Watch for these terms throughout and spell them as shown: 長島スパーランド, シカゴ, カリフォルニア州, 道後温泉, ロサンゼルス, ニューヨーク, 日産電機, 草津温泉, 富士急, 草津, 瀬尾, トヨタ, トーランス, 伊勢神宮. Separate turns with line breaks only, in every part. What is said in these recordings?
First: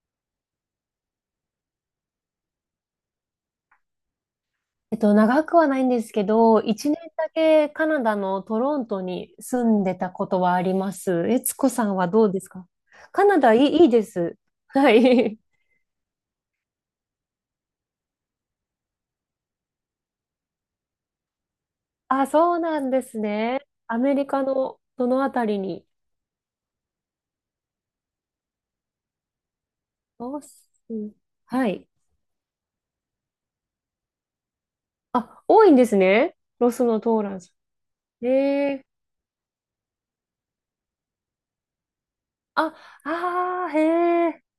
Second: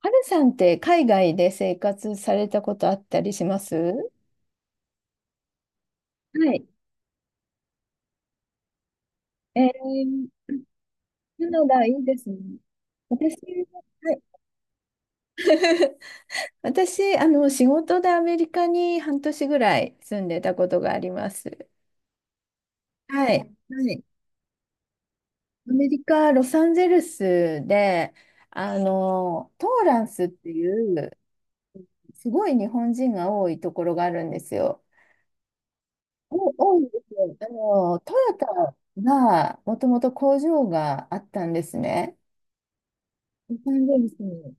はるさんって海外で生活されたことあったりしますは
長くはないんですけど、
い。
一年だけカナダのトロントに住
え
んでたこ
ー、
とはあります。え
カ
つ
ナ
こ
ダ
さ
い
ん
い
は
で
ど
す
う
ね。
ですか？カ
私、
ナダいい、いいで
はい、
す。はい。
私、仕事でアメリカに半年ぐらい住んでたことがあります。
あ、そうなんです
はい。
ね。
は
ア
い。
メリカのどのあたり
ア
に？
メリカ・ロサンゼルスで、トーランスっ
ロ
て
ス。
いう、
はい。
すごい日本人が多いところがあるんですよ。
あ、多いんですね。
お、
ロ
多
ス
いで
の
す
トーラ
よ。
ンス。
ト
へ
ヨタ
え。
が、もともと工場があったんですね。
あ、
日
ああ、へ
産電機に
え。
行っ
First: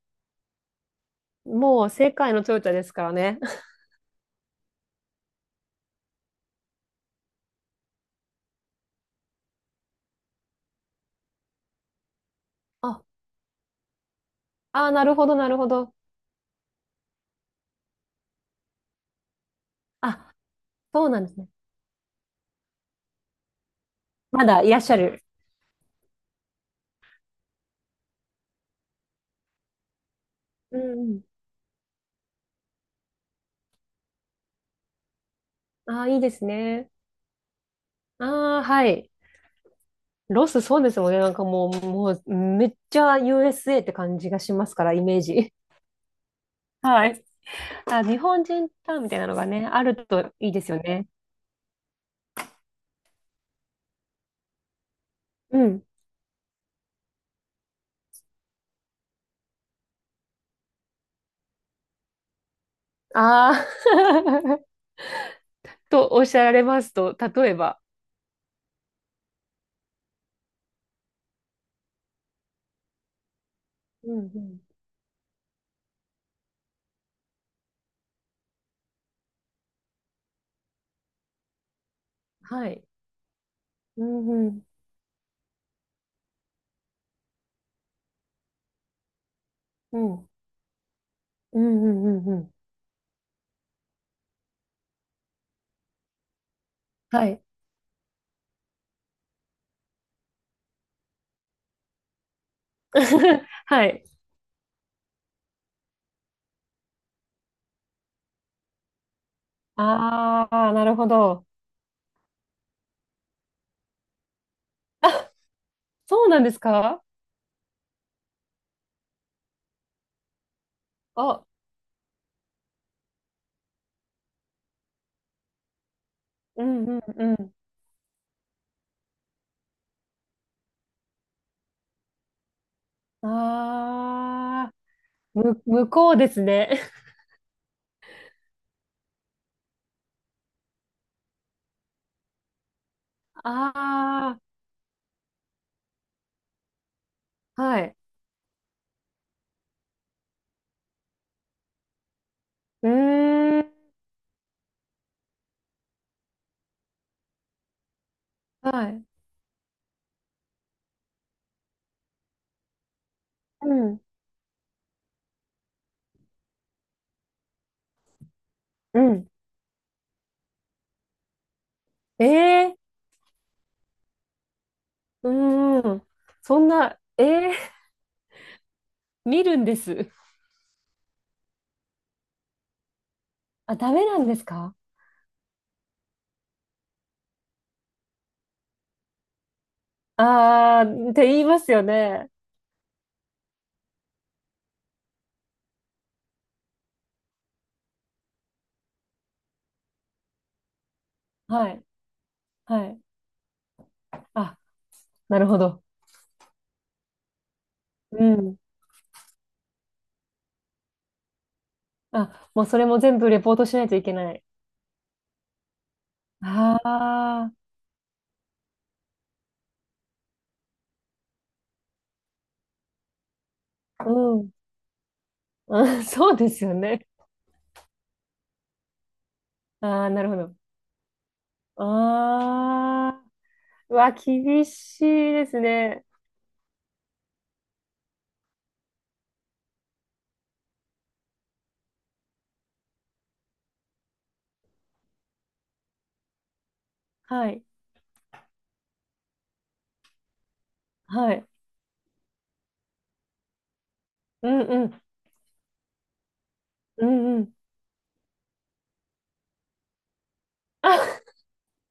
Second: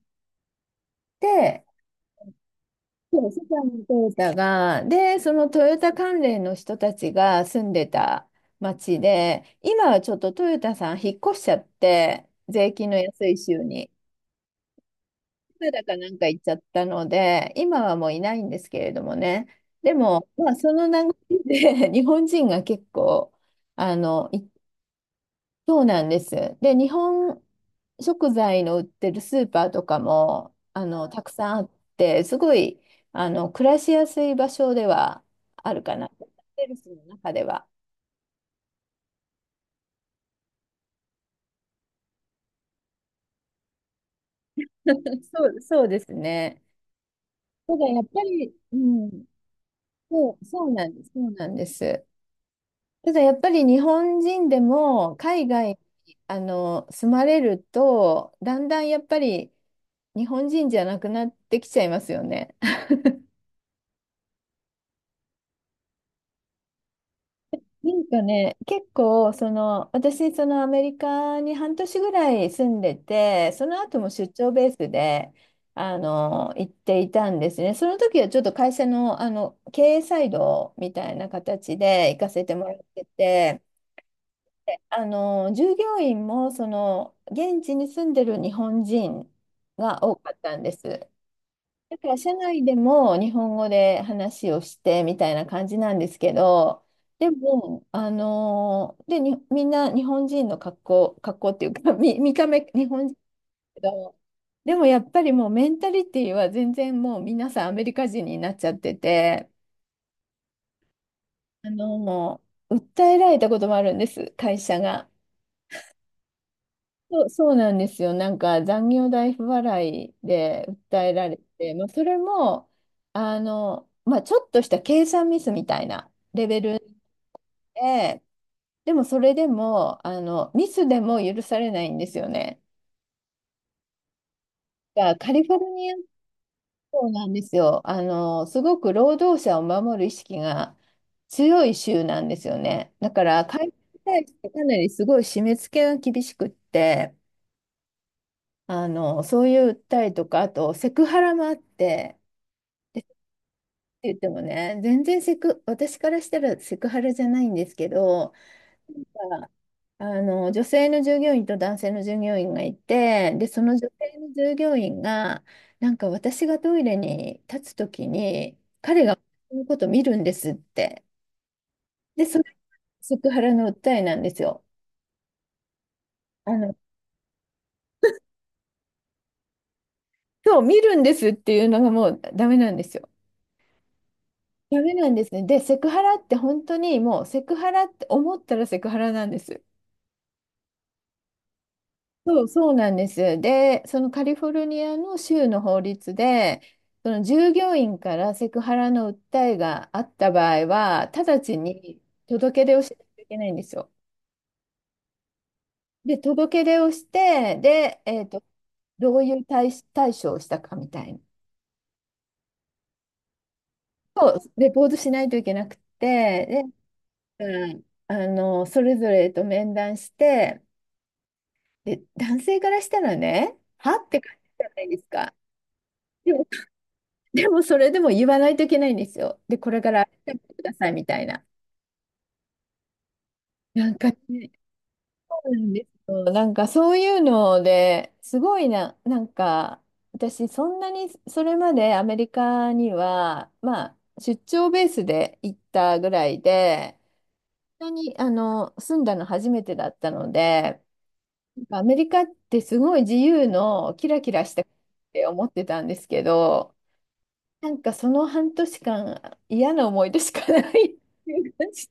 て、
もう世界のトヨタですから
そう
ね。
世 界のトヨタが、で、そのトヨタ関連の人たちが住んでた町で、今はちょっとトヨタさん引っ越しちゃって、税金の
あ、
安い州に、
あー、なるほど、なる
カ
ほ
ナダ
ど。
かなんか行っちゃったので、今はもういないんですけれどもね。でも、
あ、
まあ、その
そう
流
なんですね。
れで 日本人が結構、行
ま
っ
だいらっしゃる。
そうなんです。で、日本食材の売ってるスーパーとかも、
うんうん。
たくさんあって、すごい、暮らしやすい場所ではあるか
ああ、
な。
いい
ロ
で
サ
す
ンゼルス
ね。
の中では。
ああ、はい。ロス、そうですもんね。なんかもう、もう、めっちゃ USA って感じがしますから、イメー
そ
ジ。
う、そうですね。
はい。
ただや
あ、
っ
日
ぱ
本
り、
人
う
タウンみたい
ん、
なのがね、あると
そう、
いいで
そ
す
う
よ
なんで
ね。
す。そうなんです。ただやっぱり日本人でも海
う
外
ん。
に住まれると、だんだんやっぱり日本人じゃなくなってきちゃいますよね。
ああ。 とおっしゃられますと、例えば。
なんかね、結構、その、私、そのアメリカに半年ぐらい住んでて、その後も
うん
出
う
張
ん。
ベースで、行っていたんですね。その時はちょっと会社の、経営サイドみたいな形で行かせても
は
らっ
い。
てて、
うんうん。
で従業員も、その、現地に住んでる日本人
う
が多
ん。
かったんです。
うんう
だから
んう
社
んうん。
内でも日本語で話をしてみたいな感じなんですけど、
は
で
い。
も、あのーで、に、みんな日本人の格好っていうか、見た目日本人 だけ
はい。
ど、でもやっぱりもうメンタリティは全然もう皆さんアメリカ人になっちゃってて、
ああ、なるほど。
もう訴えられたこともあるんです、会社が。
あ、そうなんですか？
そうなんですよ。なんか残業代不払いで訴えられ
あ、
て、まあ、それもまあ、ちょっとした計算ミスみたいなレベ
う
ル
んうんうん。
で、でもそれでもあのミスでも許されないんですよね。
ああ。
がカリフォ
む、
ル
向
ニア
こうですね。
州 なんですよ。すごく労働者を守る意識が強い州なんですよね。だから会社に対し
あ
てかなりすごい締め付けが厳しくって。
あ、はい。
そういう訴えとか、あとセクハラもあって、
うーん、
って言ってもね、全然セク、私からしたらセクハラじゃないんですけど、
はい。
なんか女性の従業員と男性の従業員がいて、で、そ
う
の女
ん、
性の従業員が、なんか私がトイレに立つときに、
う
彼が
ん。
私のこと見るんですって。で、
え
それが
え
セクハラの訴えなんですよ。
ー。うーん。
あ
そん
の、
な、ええー。見るんです。
今日見るんですっていうのがもうダメなんですよ。
あ、ダメなんですか？
ダメなんですね。で、セクハラって本当にもうセクハラって思ったらセクハラなんです。
ああー、って言いますよね。
そうなんです。で、そのカリフォルニアの州の法律で、その従業員からセクハラの訴えがあった場合は、直ち
はい、
に届け出を
は
しな
い。
きゃいけないんですよ。
あ、なるほど。
で、届け出をして、で、
うん。
どういう対処をしたかみたいな。
あ、もうそれも全部レポートしないといけ
そ
な
う
い。
レポートしないといけなくて、で、
あ
うんそれぞれと面談して、で、男性からしたらね、は
あ、
って感
う
じ
ん。
じゃないですか。
うん、
で
そう
も、
ですよね。
でもそれでも言わないといけないんですよ。で、これ
あ
から
あ、
改
なる
め
ほ
て
ど。
くださいみたいな。
ああ、
な
う
んか
わ、
ね、
厳しい
そ
で
うな
す
んで
ね。
すよ。なんかそういうのですごいな、なんか私そんなにそれまでアメリカには、まあ出張ベースで行ったぐらいで、
はい。
そんなにあの住んだの初めてだったので、
はい。
なんかアメリカってすごい自由のキラキラ
う
し
ん
た国っ
うん。
て思ってたんですけど、
うんうん。
なんかその半年間嫌な思い出しかない っ
あ、
ていう感じ。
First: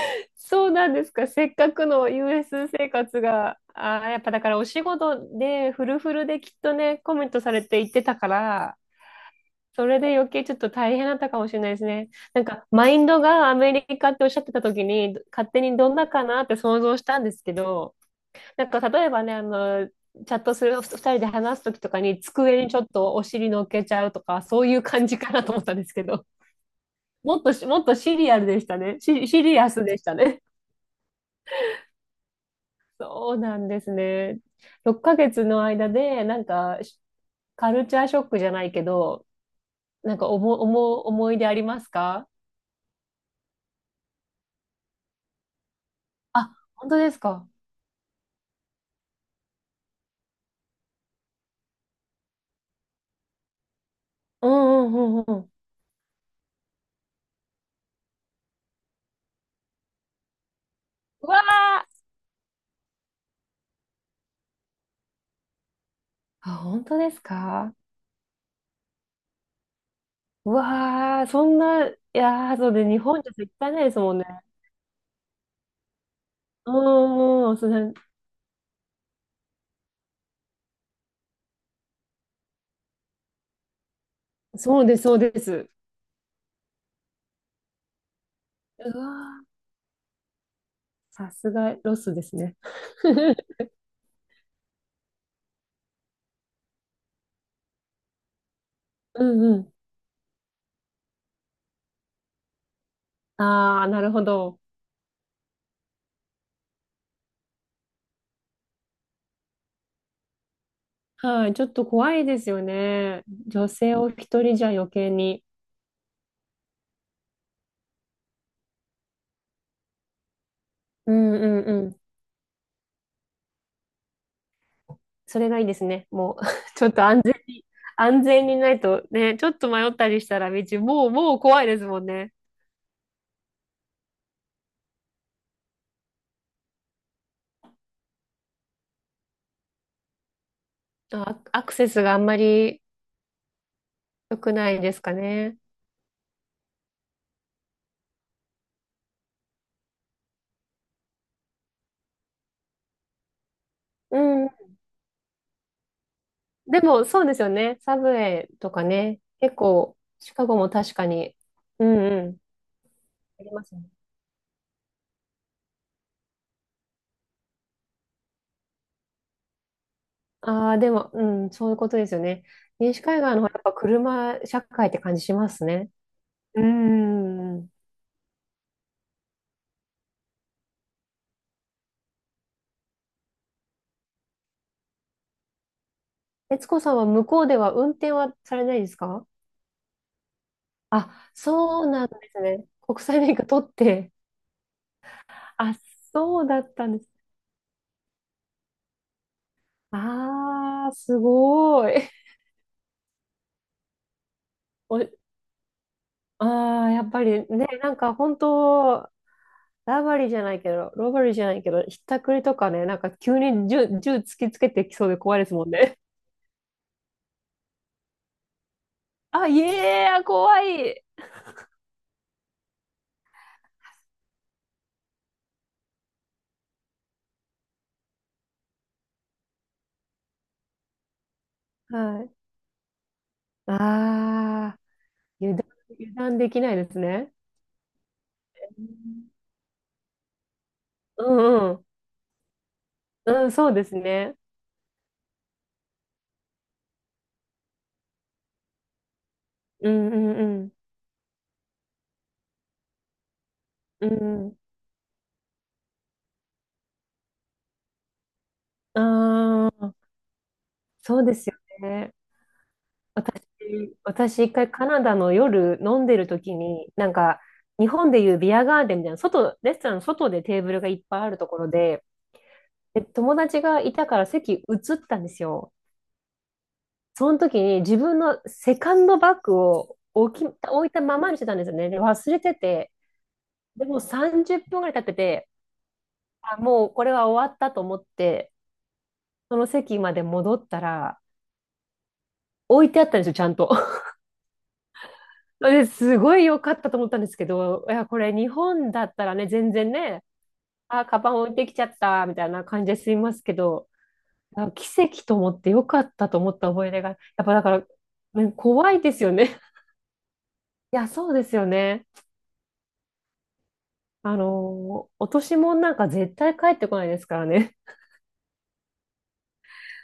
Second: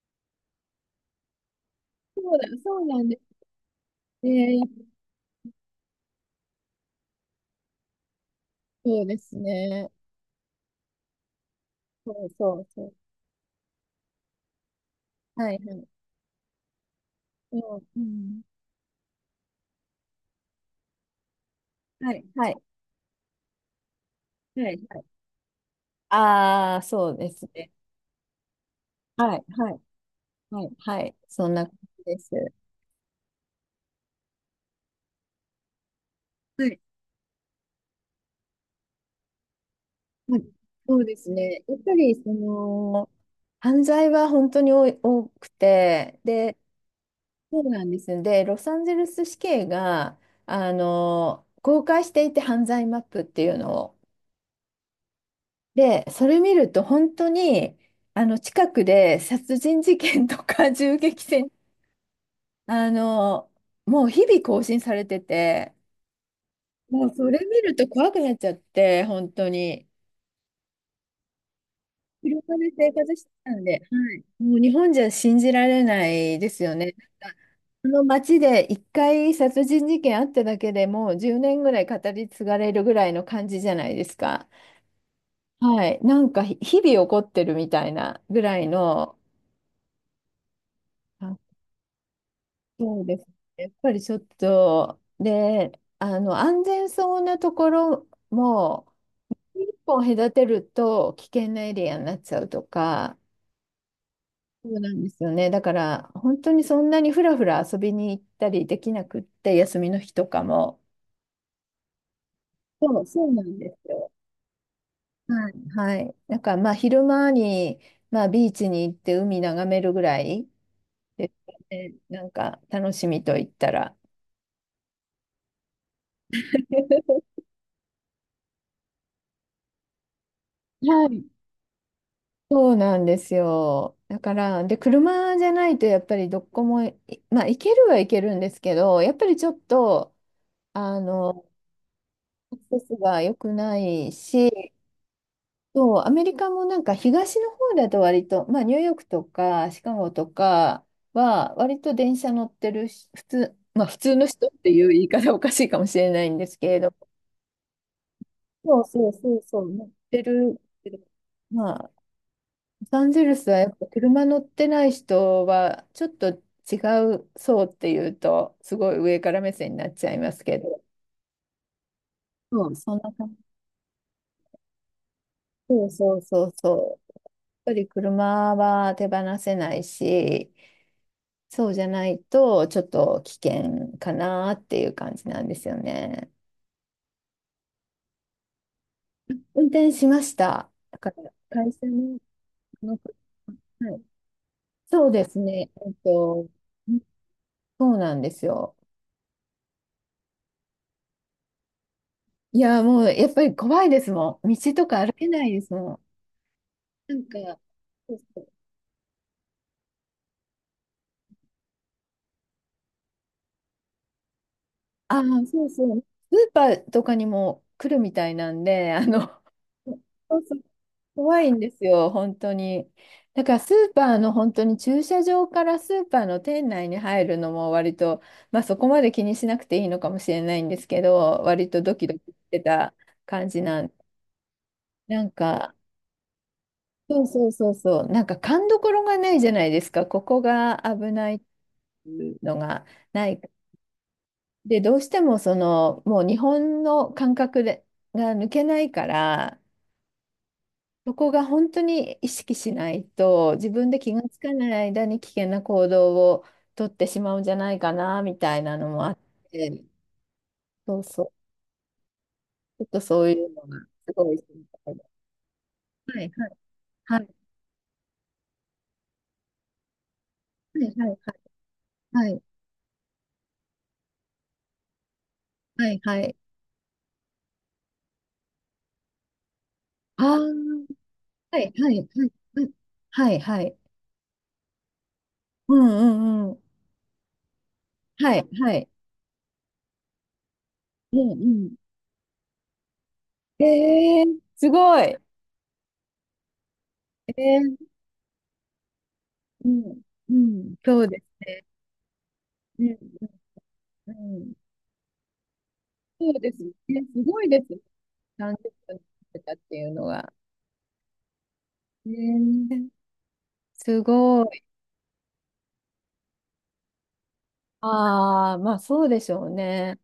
そうなんですか。せっかくの
そうだ、
US
そう
生
なんです
活が、あー、やっぱだから
ね。
お仕事でフルフルできっとね、コメントされて行ってたから、
そうです
そ
ね。
れで余計ちょっと大変だったかもしれないですね。
そう
なん
そう
か、
そ
マ
う。
インドがアメリカっておっしゃってた時に、勝
はい
手
は
に
い。
どんなかなって想像したんですけ
うん
ど、
うん、
なんか例えばね、チャットする2人で話す時とか
は
に
いはい
机にちょっとお尻乗っけちゃうとか、そう
は
い
い
う
はい。
感じかなと思ったんですけど。
ああ、そうですね。
もっとシリアルでしたね。
は
シ
い
リア
はい
スでしたね。
はいはい。そんな感じです。
そうなんですね。6ヶ月の間で、なん
はい。
か、しカルチャーショックじゃないけど、なんか
はい、
思、
そ
思
う
う、
です
思い出あ
ね。
り
やっ
ます
ぱり
か？
その犯罪は本当に多くて、
あ、
で、
本当ですか。
そうなんです。で、ロサンゼルス市警が、公開していて犯罪マップっていうのを。
うんうんうんうん。
で、それ見ると本当に、近くで殺人事件とか 銃撃
うわ
戦、
ー。
あの、もう日々更新されてて、
あ、本当
も
で
う
す
それ見
か？
ると怖くなっちゃって、本当に。
うわー、そんな、いや
車
ー、そ
で
うで、
生
日
活
本
し
じ
て
ゃ
た
絶
ん
対
で、は
ないですもんね。
い、もう日本じゃ信じられないです
う
よね。なんか
んうん、そ
あ
れ。
の街で一回殺人事件あっただけでもう10年ぐらい語り継がれるぐらいの感じじゃないですか。
そうです、そうです。
はい、なんか日々起こってるみたいなぐらい
う
の、
わー、さ
あ、
すがロスですね。
そうですね。やっぱりちょっと、で、あの安全そうなところも
うんう
一
ん。
本隔てると危険なエリアになっちゃうとか、
ああ、なるほど。
そうなんですよね。だから、本当にそんなにふらふら遊びに行ったりできなくって、休みの日とかも。
はい、ちょっと怖いですよ
そう、
ね。
そうなん
女
です
性を
よ。
一人じゃ余計に。
はい。はい。なんか、まあ、昼間に、まあ、ビーチに行って海眺めるぐらい
う
で
んう
すか
んう
ね。
ん。
なんか、楽しみと言ったら。
それがいいですね。もう、ちょっと 安全に、安全にないとね、ちょっと迷ったりしたら道、
は
もう、
い。
もう怖いですもんね。
そうなんですよ。だから、で、車じゃないとやっぱりどこもい、まあ、行けるは行けるんですけど、やっぱりちょっと、あ
あ、
の、
アクセスがあんま
アク
り
セスが良くない
良
し、
くないですかね。
そう、アメリカもなんか東の方だと割と、まあニューヨークとかシカゴとかは割と電車乗ってるし、普通、まあ普通
う
の人
ん。
っていう言い方おかしいかもしれないんですけれ
で
ど、
も、そうですよね。サブウェイと
そう
か
そう
ね。
そう
結
そう、乗っ
構、
て
シカゴ
る
も
け
確
ど。
かに。
ま
う
あ、
んうん。
ロサンゼル
あ
ス
り
は
ま
や
す
っぱ
ね。
車乗ってない人はちょっと違う層っていうと、すごい上から目線になっちゃいますけ
ああ、
ど、
でも、うん、そういうことですよね。
そう、そん
西
な
海岸
感
の方
じ。
がやっぱ車社会って感じします
そ
ね。
うそうそう
うー
そう。やっ
ん。
ぱり車は手放せないし、そうじゃないと、ちょっと危険かなっていう感じなんですよね。
悦子さんは向こうでは運転はされないですか？
運転しました。だか
あ、
ら会
そ
社
うなんで
の、
すね。
あの
国際免許取っ
はい
て。
そうですね。
あ、そうだったんです。
そうなんですよ。
あー、すごい。
いや、もうやっぱり怖いですもん。道と
お、
か歩けないですもん。
あー、やっ
な
ぱ
ん
り
か、
ね、なんか
そう
本
そう
当、ラバリーじゃないけど、ロバリーじゃないけど、ひったくりとかね、なんか急に銃突きつけてきそうで
ああ、
怖いですも
そう
ん
そ
ね。
う。スーパーとかにも来るみたいなんで、
あ、いえー、
そうそう
怖い。
怖いんですよ、本当に。だからスーパーの本当に駐車場からスーパーの店内に入るのも割と、まあそこまで気にしなくていいのかもしれないんですけど、割とドキドキ
はい。
してた感じなん。
あ
なん
ー、
か、
油断できないです
そう
ね。
そうそうそう、なんか勘どころがないじゃないですか、ここが危
う
ないっ
んうん。
ていうのがない。
うん、そうですね。
で、どうしてもその、もう日本の感覚でが抜けないから、
うんうん
そこが本当に意識しないと、自分で
う
気がつか
ん。
ない間に危険な行動をとってしまうんじゃないかな、みたいなの
う
もあっ
ん。あ
て、
あ、
そう
そう
そ
ですよね。
う、ちょっとそうい
私、
うのがすごい
私一
心
回カ
配
ナ
で
ダの夜飲んで
す。は
る
い、は
時
い、
に、なん
はい、
か、日本でいうビアガーデンみたいな、外、レストランの外でテーブ
は
ルがいっ
い、
ぱいあるところで、
はい、
で、友達がいたから席移ったんですよ。
はい、はい、
その時に自分のセカンドバッグを
ああー、
置いたままにしてたん
は
です
い、
よね。
はい、
で、
は
忘
い、
れて
うん、
て、
はい、はい、
でもう30分ぐらい経ってて、
うん、うん、う
あ、
ん、
もうこれは終わったと思っ
はい、
て、
はい、
その席まで戻った
う
ら、
ん、うん。
置いてあったんですよ、ちゃん
え
と。
えー、すごい。え
ですごい良かったと思ったんですけ
え
ど、いや、これ日本だったらね、
う
全然
ん、
ね、
うん、そ
あ、
うで
カバン
す
置いてきちゃった、みたいな感じで済み
ね。
ますけど、
うん、うん、
あ、奇跡と思って良かった
そう
と思
で
っ
す
た
ね。
思い出が、やっ
すごい
ぱ
で
だか
すね
ら、ね、
感じ
怖
ゅっ
いですよ
てたっ
ね。
ていうのが。
いや、そうですよね。
へえすごい。
落とし物なんか絶対帰ってこないですからね。
ああ、まあそうでしょうね。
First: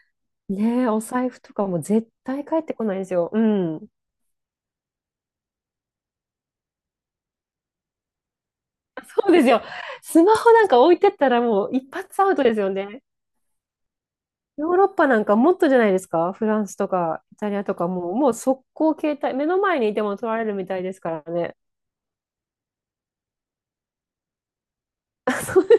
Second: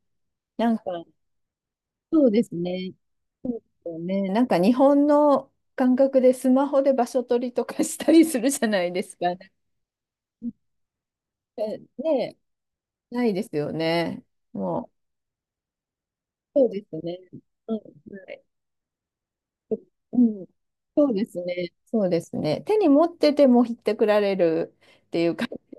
なんか、
ねえ、お財布とかも絶
そうで
対
す
帰ってこ
ね。
ないですよ。う
そうで
ん。
すよね。なんか日本の感覚でスマホで場所取りとかしたりするじゃないですか。
そうですよ。スマホなんか置いてったらもう
え
一発アウ
ね、
トですよね。
ないですよね。
ヨーロッ
も
パなんかもっとじゃないですか？フ
う。
ラ
そ
ン
う
ス
で
と
すね。
かイタリア
う
と
ん、は
かもう
い。
速攻携帯、目の前にいても
う
取ら
ん。
れるみたいです
そう
か
で
ら
す
ね。
ね。そうですね。手に持っててもひってくられるっていう 感
そ、
じ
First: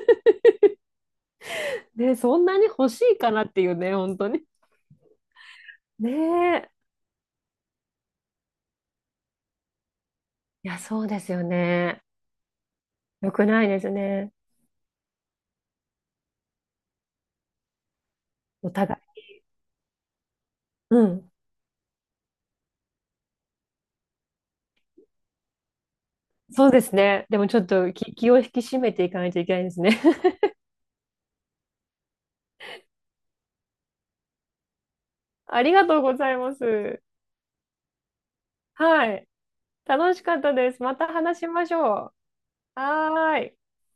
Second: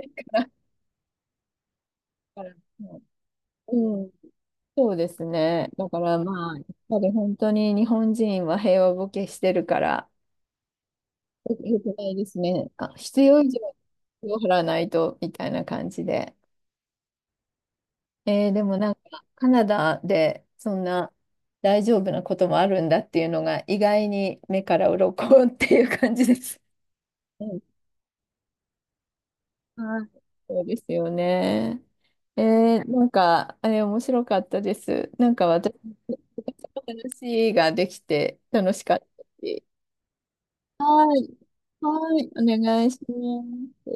ね、そ
か
ん
ら。
なに欲しいかなっていうね、
うん。
本当に。
そうですね。だか
ね
らまあ、やっ
え。
ぱり本当に日本人は平和ボケしてるから、
いや、そうですよ
よく
ね。
ないですね。あ、必
よ
要
く
以上
ないです
に
ね。
払わないと、みたいな感じで。えーで
お
もなん
互い。
か、カナダでそん
う
な
ん。
大丈夫なこともあるんだっていうのが、意外に目から鱗 っていう感じです。
そうですね。で
う
もち
ん
ょっと気を引き締めていかないといけないですね。
はい、そうですよね。えーなんか、あれ面白かったです。なんか
あ
私
りがとうございま
の
す。
話ができて楽しかった
はい。
し。
楽しかったです。ま
は
た
い。
話しましょう。
はい。お願いしま
はーい。
す。